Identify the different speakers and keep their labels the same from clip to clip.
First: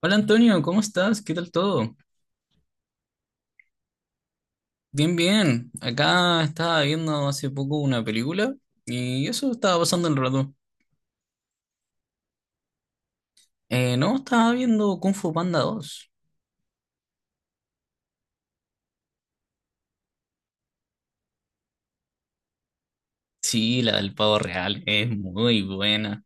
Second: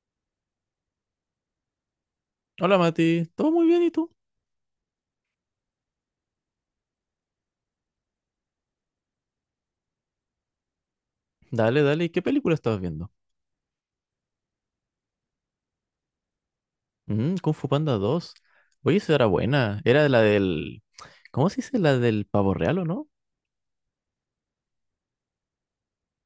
Speaker 1: Hola Antonio, ¿cómo estás? ¿Qué tal todo?
Speaker 2: Hola Mati, ¿todo muy bien y tú?
Speaker 1: Bien, bien. Acá estaba viendo hace poco una película y eso estaba pasando el rato.
Speaker 2: Dale, dale, ¿qué película estabas viendo?
Speaker 1: No, estaba viendo Kung Fu Panda 2.
Speaker 2: Mm, Kung Fu Panda 2. Oye, esa era buena. Era la del... ¿Cómo se dice? La del pavo real, ¿o no?
Speaker 1: Sí, la del pavo real, es muy buena.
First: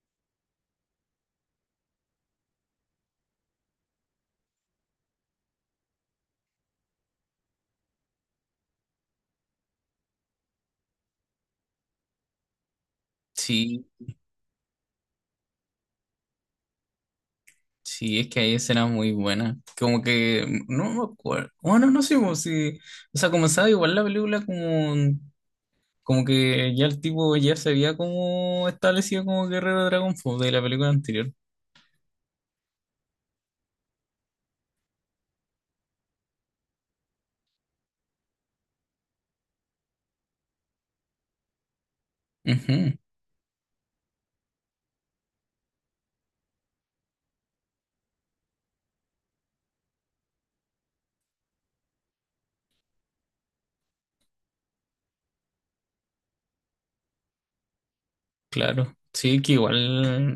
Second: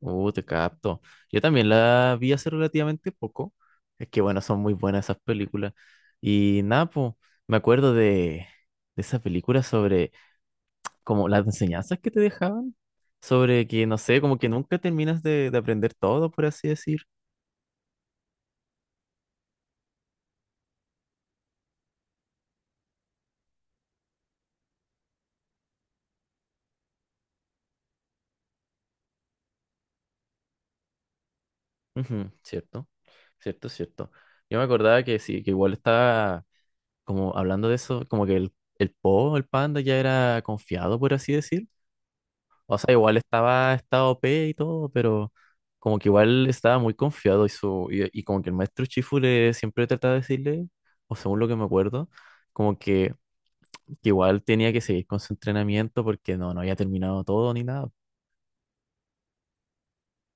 Speaker 2: Te capto. Yo también la vi hace relativamente poco. Es que bueno, son muy buenas esas películas. Y nada, po, me acuerdo de esa película sobre como las enseñanzas que te dejaban. Sobre
Speaker 1: Sí,
Speaker 2: que, no sé, como que nunca terminas de aprender todo, por así decir.
Speaker 1: sí, es que ahí será muy buena. Como que no me acuerdo. Bueno, no sé como si. O sea, comenzaba igual la película como. Como que ya el tipo ya se había como establecido como guerrero de Dragon Fu de la película anterior.
Speaker 2: Ujú, cierto, cierto, cierto. Yo me acordaba que sí, que igual estaba como hablando de eso, como que el Po, el panda ya era confiado, por así decir. O sea,
Speaker 1: Ujú.
Speaker 2: igual estaba OP y todo, pero como que igual estaba muy confiado y como que el maestro Chifu le siempre trataba de decirle, o según lo que me acuerdo, como que igual tenía que seguir con su entrenamiento porque no había terminado todo ni nada.
Speaker 1: Claro, sí, que igual,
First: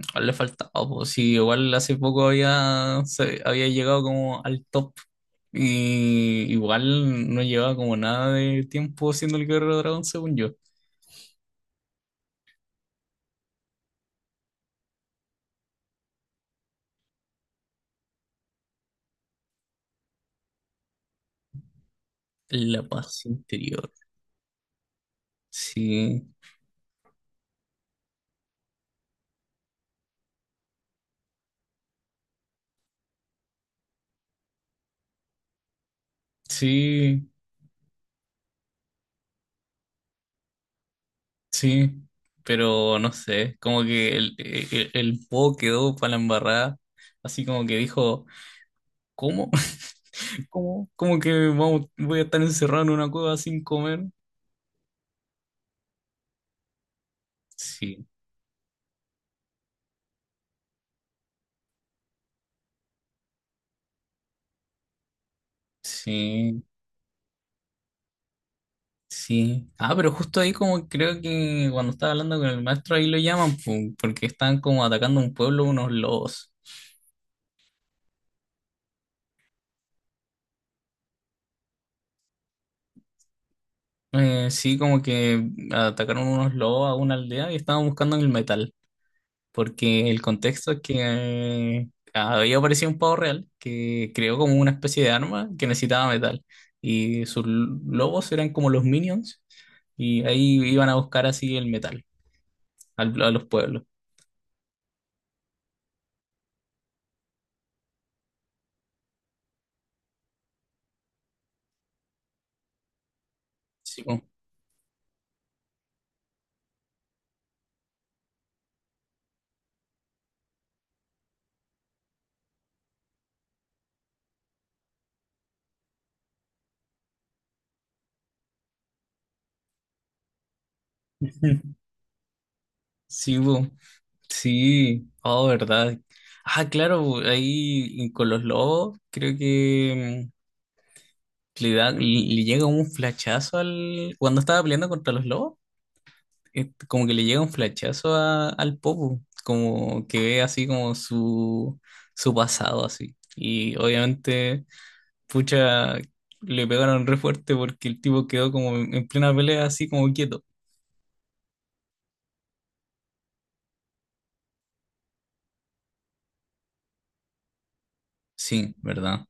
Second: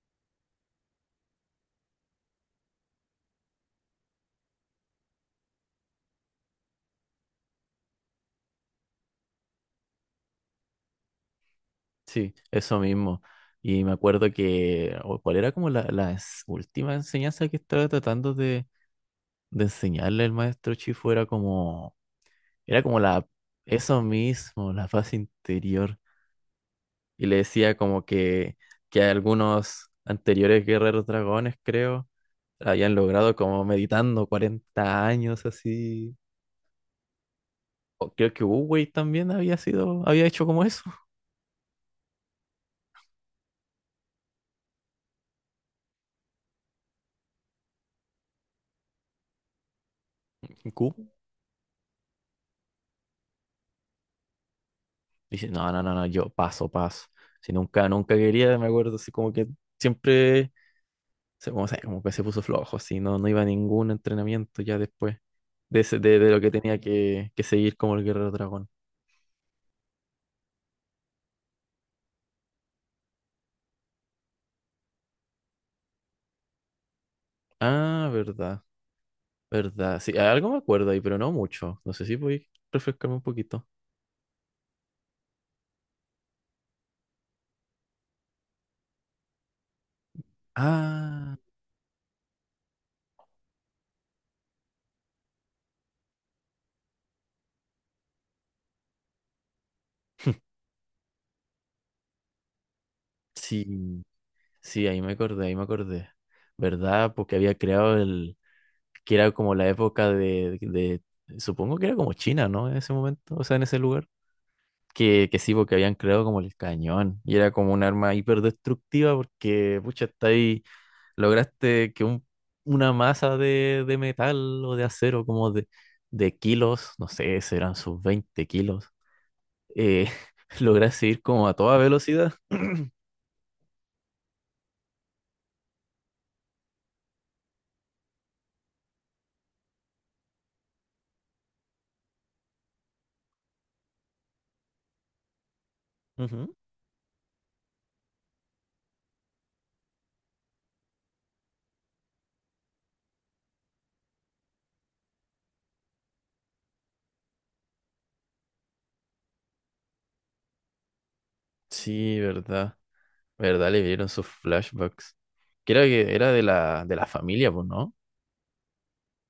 Speaker 1: igual le faltaba, pues sí, igual hace poco había, había llegado como al top y igual no llevaba como nada de tiempo siendo el Guerrero Dragón, según yo.
Speaker 2: Sí, eso mismo. Y me acuerdo que, o ¿cuál era como última enseñanza que estaba tratando de enseñarle el maestro Chifu? Era como,
Speaker 1: La
Speaker 2: era como
Speaker 1: paz
Speaker 2: la,
Speaker 1: interior,
Speaker 2: eso mismo, la paz interior.
Speaker 1: sí,
Speaker 2: Y le decía como que algunos anteriores guerreros dragones, creo, habían logrado como meditando 40 años así.
Speaker 1: sí,
Speaker 2: O creo que Wu Wei también había sido, había hecho como eso.
Speaker 1: sí, pero no sé, como que el Po quedó para la embarrada, así como que dijo, ¿cómo? ¿Cómo? ¿Cómo que vamos, voy a estar encerrado en una cueva sin comer?
Speaker 2: Dice, no, no, no, no, yo paso, paso. Si nunca,
Speaker 1: Sí,
Speaker 2: nunca quería, me acuerdo, así como que siempre, como que se puso flojo, así, no iba a ningún entrenamiento ya después de lo que
Speaker 1: sí.
Speaker 2: tenía que seguir como el Guerrero Dragón.
Speaker 1: Sí. Ah, pero justo ahí como creo que cuando estaba hablando con el maestro ahí lo llaman pu, porque están como atacando un pueblo unos lobos.
Speaker 2: Ah, verdad, verdad. Sí, algo me acuerdo ahí, pero no mucho. No sé si voy a refrescarme un poquito.
Speaker 1: Sí, como que atacaron unos lobos a una aldea y estaban buscando el metal, porque el contexto es que
Speaker 2: Ah,
Speaker 1: había aparecido un pavo real que creó como una especie de arma que necesitaba metal y sus lobos eran como los minions y ahí iban a buscar así el metal a los pueblos.
Speaker 2: sí, sí, ahí me acordé, ahí me acordé. ¿Verdad? Porque había creado el, que era como la época supongo que era como China, ¿no? En ese momento, o sea, en ese
Speaker 1: Sí,
Speaker 2: lugar.
Speaker 1: pu.
Speaker 2: Que sí, porque habían creado como el cañón y era como un arma hiperdestructiva porque, pucha, está ahí, lograste que una masa de metal o de acero como de kilos, no sé, serán sus 20 kilos, eh, lograste ir como a toda velocidad.
Speaker 1: Sí, bu. Sí, oh, verdad. Ah, claro, ahí y con los lobos, creo que le da, le llega un flachazo al. Cuando estaba peleando contra los lobos,
Speaker 2: Ujú.
Speaker 1: como que le llega un flachazo al Popo, como que ve así como su pasado así. Y obviamente, pucha, le pegaron re fuerte porque el tipo quedó como en plena pelea así como quieto.
Speaker 2: Sí, verdad, verdad, le dieron sus flashbacks. Creo que era de la familia, pues, ¿no?
Speaker 1: Sí, ¿verdad?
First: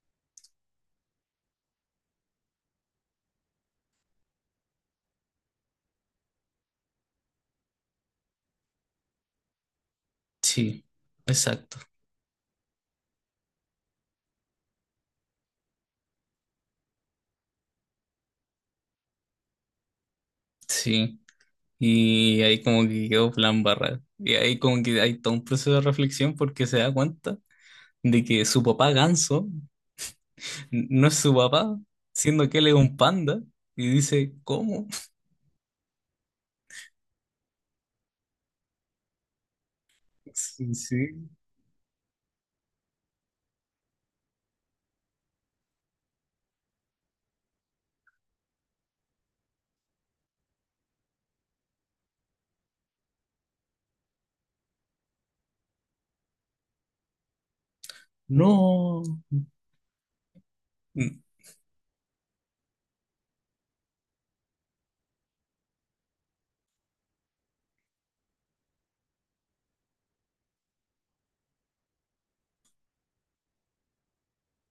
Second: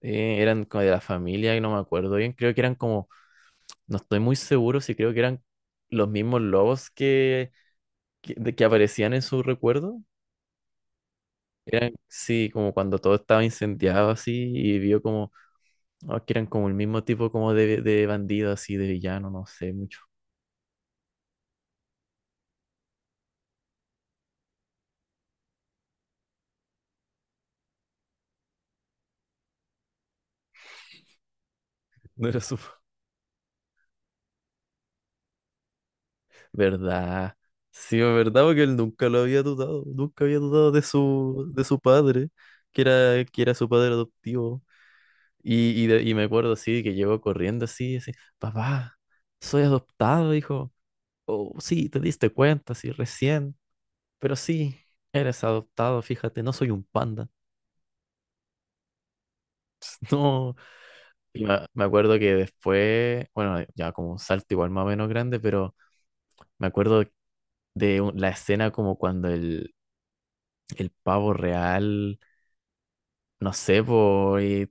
Speaker 2: Eran como de la familia y no me acuerdo bien, creo que eran como. No estoy muy seguro si creo que eran los mismos lobos que aparecían en su recuerdo.
Speaker 1: Sí, exacto.
Speaker 2: Eran, sí, como cuando todo estaba incendiado así y vio como que eran como el mismo tipo como de bandido así, de villano, no sé mucho.
Speaker 1: Sí. Y ahí como que quedó plan barra. Y ahí como que hay todo un proceso de reflexión porque se da cuenta de que su papá Ganso no es su papá,
Speaker 2: No era
Speaker 1: siendo
Speaker 2: su...
Speaker 1: que él es un panda. Y dice, ¿cómo?
Speaker 2: ¿Verdad? Sí, es verdad, porque él nunca lo había dudado, nunca había dudado
Speaker 1: Sí,
Speaker 2: de
Speaker 1: sí.
Speaker 2: su, de su padre, que era su padre adoptivo. Y me acuerdo así, que llegó corriendo así, así, papá, soy adoptado, hijo. Oh, sí, te diste cuenta, sí, recién. Pero sí, eres adoptado, fíjate, no soy un panda.
Speaker 1: No.
Speaker 2: No.
Speaker 1: Mm,
Speaker 2: Y me acuerdo que después, bueno, ya como un salto igual más o menos grande, pero me acuerdo de la escena como cuando el pavo real, no sé, po, y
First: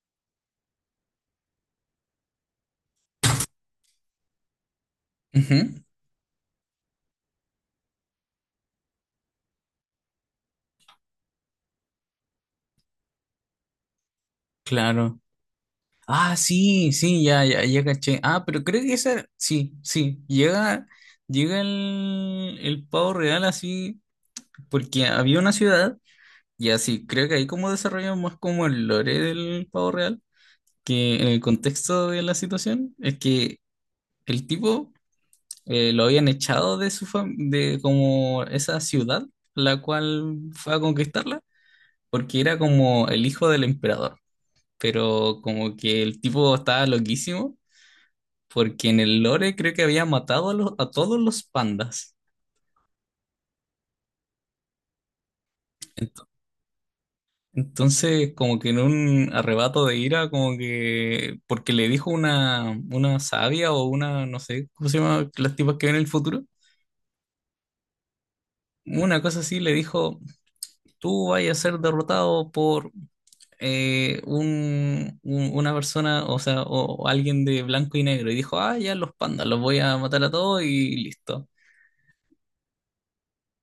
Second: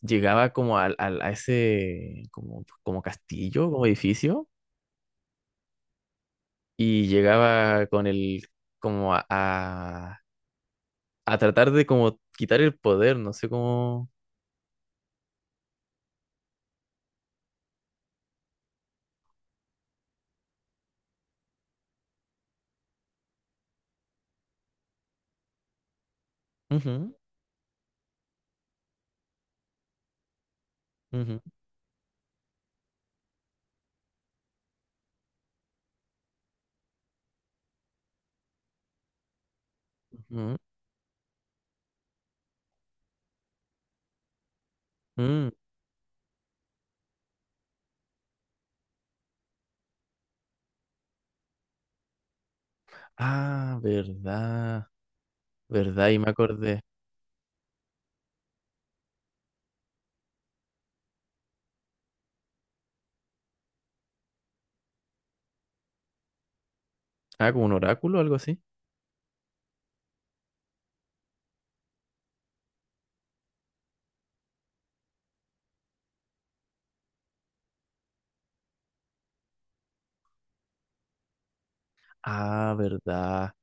Speaker 2: llegaba como a, ese como castillo, como edificio,
Speaker 1: ujú,
Speaker 2: y llegaba con el, como a tratar de como quitar el poder, no sé cómo.
Speaker 1: claro. Ah, sí, sí, ya, ya, ya caché. Ah, pero creo que esa, sí, sí, llega, llega el pavo real así, porque había una ciudad, y así,
Speaker 2: Ujú.
Speaker 1: creo que ahí como desarrollan más como el lore del pavo real que en
Speaker 2: Ujú,
Speaker 1: el contexto de la situación es que el tipo lo habían echado de su de como esa ciudad la cual
Speaker 2: ujú,
Speaker 1: fue a conquistarla porque era como el hijo del emperador, pero
Speaker 2: mm.
Speaker 1: como que el tipo estaba loquísimo porque en el lore creo que había matado a, a todos los pandas.
Speaker 2: Ah, verdad, verdad, y
Speaker 1: Ento-
Speaker 2: me acordé.
Speaker 1: Entonces, como que en un arrebato de ira, como que porque le dijo una sabia o una, no sé, ¿cómo se llama? Las tipas que ven el futuro.
Speaker 2: Ah, como un oráculo o algo así.
Speaker 1: Una cosa así le dijo, tú vas a ser derrotado por una persona, o sea, o alguien de blanco y negro. Y dijo, ah, ya los pandas, los voy a matar a todos y listo.
Speaker 2: Ah, verdad,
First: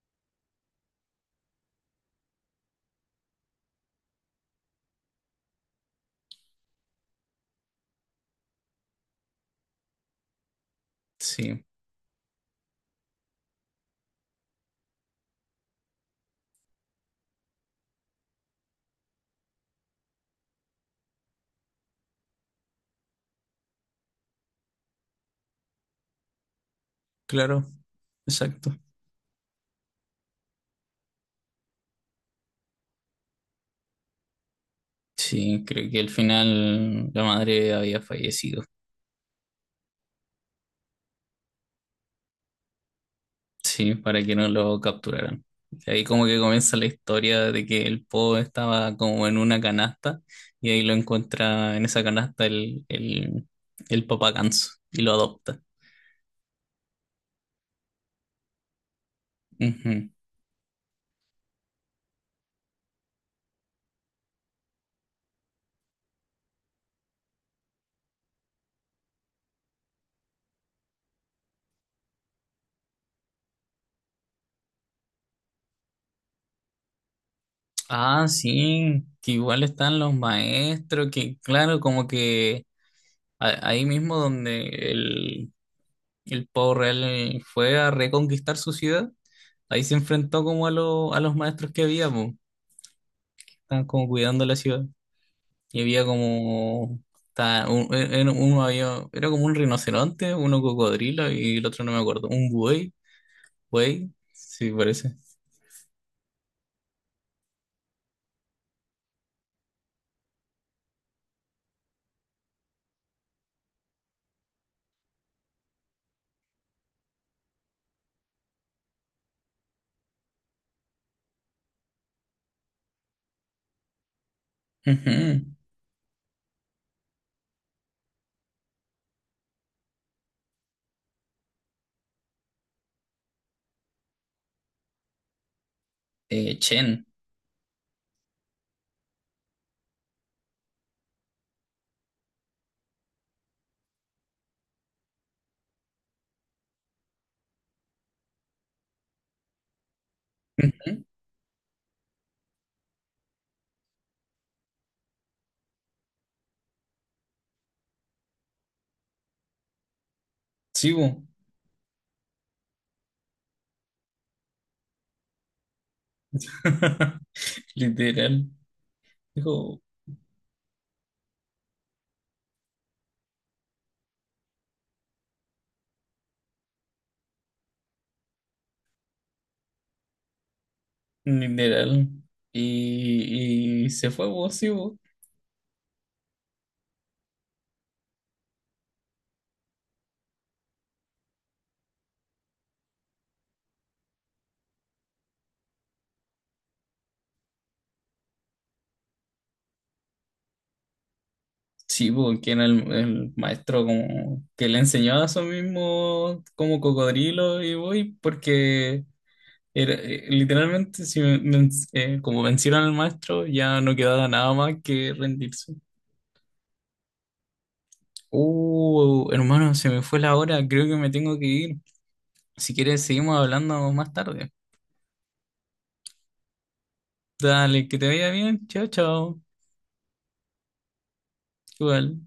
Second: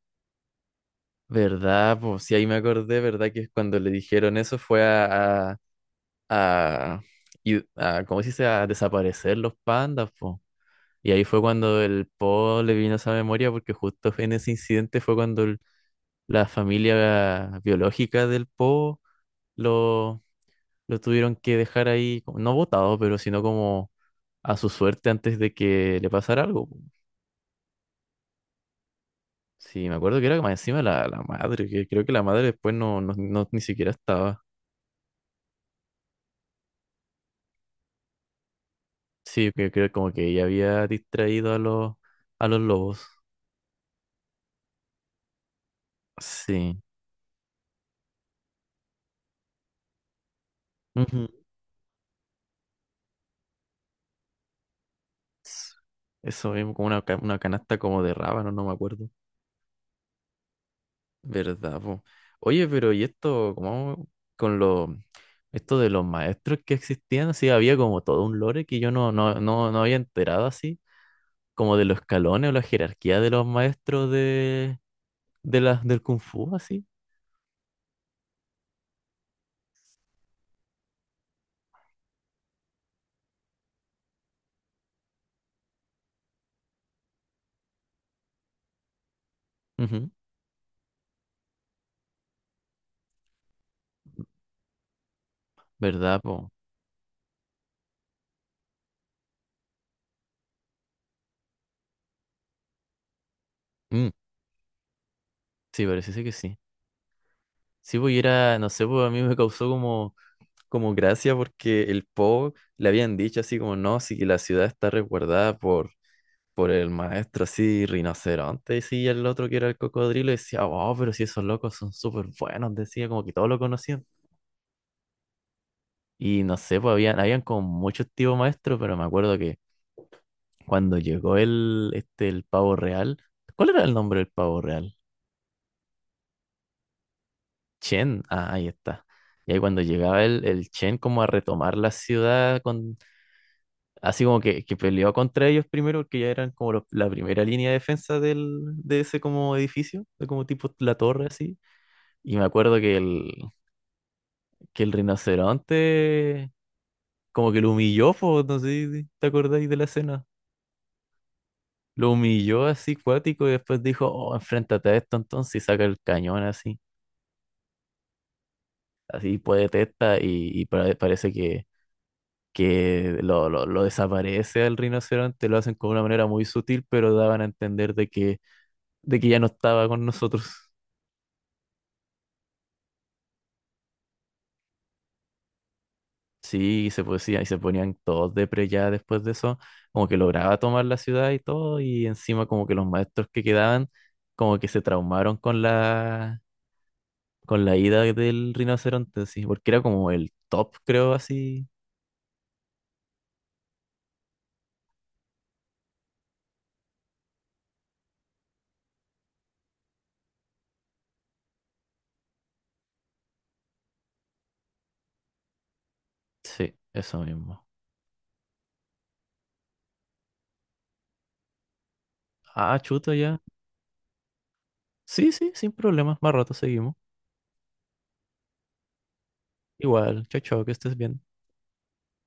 Speaker 2: verdad, pues sí, ahí me acordé, verdad, que cuando le dijeron eso fue a, ¿cómo se dice? A desaparecer los pandas, pues. Y ahí fue
Speaker 1: Sí,
Speaker 2: cuando el Po le vino esa memoria, porque justo en ese incidente fue cuando la familia biológica del Po lo, lo tuvieron que dejar ahí, no botado, pero sino como a su suerte antes de que le pasara algo. Po.
Speaker 1: claro, exacto.
Speaker 2: Sí, me acuerdo que era más encima la madre, que creo que la madre después ni siquiera estaba.
Speaker 1: Sí, creo que al final la madre había fallecido,
Speaker 2: Sí, que creo como que ella había distraído a los lobos.
Speaker 1: sí, para que no lo capturaran. Y ahí como que comienza
Speaker 2: Sí.
Speaker 1: la historia de que el Po estaba como en una canasta y ahí lo
Speaker 2: Ujú.
Speaker 1: encuentra en esa canasta el papá ganso y lo adopta.
Speaker 2: S- Eso mismo, como una canasta como de rábano, no me acuerdo.
Speaker 1: Ujú.
Speaker 2: ¿Verdad, po? Oye, pero ¿y esto, cómo con lo, esto de los maestros que existían? Sí, había como todo un lore que yo no había enterado así. Como de los escalones o la jerarquía de los maestros de las del Kung Fu, así.
Speaker 1: Ah, sí, que igual están los maestros, que claro, como que ahí mismo donde el Pavo Real fue a reconquistar su ciudad, ahí se
Speaker 2: Ujú.
Speaker 1: enfrentó como a, a los maestros que había, pues, estaban como cuidando la ciudad. Y había
Speaker 2: ¿Verdad, po?
Speaker 1: como, uno había, era como un rinoceronte, uno cocodrilo y el otro no me acuerdo, un buey,
Speaker 2: Mm,
Speaker 1: buey, sí parece.
Speaker 2: sí, parece ser que sí. Sí, pues y era, no sé, pues a mí me causó como gracia porque el Po le habían dicho así como, no, sí que la ciudad está resguardada por el maestro así, rinoceronte, y sí, y el otro que era el cocodrilo decía, oh, pero si esos locos son súper buenos, decía, como que todos lo conocían.
Speaker 1: Ujú.
Speaker 2: Y no sé, pues habían como muchos tipos maestros, pero me acuerdo que cuando llegó el pavo real, ¿cuál era el nombre del pavo real?
Speaker 1: Chen.
Speaker 2: Chen, ah, ahí está. Y ahí cuando llegaba el Chen como a retomar la ciudad, así como que peleó contra ellos primero, porque ya eran como la primera línea de defensa de ese como edificio, de como tipo la
Speaker 1: Ujú.
Speaker 2: torre así. Y me acuerdo que que el rinoceronte como que lo humilló, po, no sé si te acordáis de la escena.
Speaker 1: Sí, po.
Speaker 2: Lo humilló así cuático y después dijo, oh, enfréntate a esto entonces y saca el cañón así.
Speaker 1: Literal,
Speaker 2: Así puede
Speaker 1: dijo,
Speaker 2: testa y parece que lo desaparece al rinoceronte, lo hacen con una manera muy sutil, pero daban a entender de que ya no estaba con nosotros.
Speaker 1: literal. Y se fue vos.
Speaker 2: Sí, y se ponían todos depre ya después de eso, como que lograba tomar la ciudad y todo, y encima como que los maestros que quedaban, como que se traumaron con la ida del rinoceronte, sí, porque era como el top, creo, así.
Speaker 1: Sí, porque era el maestro como que le enseñaba a su mismo como cocodrilo y voy, porque era, literalmente si como vencieron al maestro ya no quedaba nada más que rendirse.
Speaker 2: Sí, eso mismo.
Speaker 1: Hermano, se me fue la hora, creo que me tengo que ir. Si
Speaker 2: Ah,
Speaker 1: quieres
Speaker 2: chuto ya.
Speaker 1: seguimos hablando más tarde.
Speaker 2: Sí, sí, sin problemas. Más rato seguimos.
Speaker 1: Dale, que te vaya bien, chao, chao.
Speaker 2: Igual, chao, chao, que estés bien.
Speaker 1: Igual.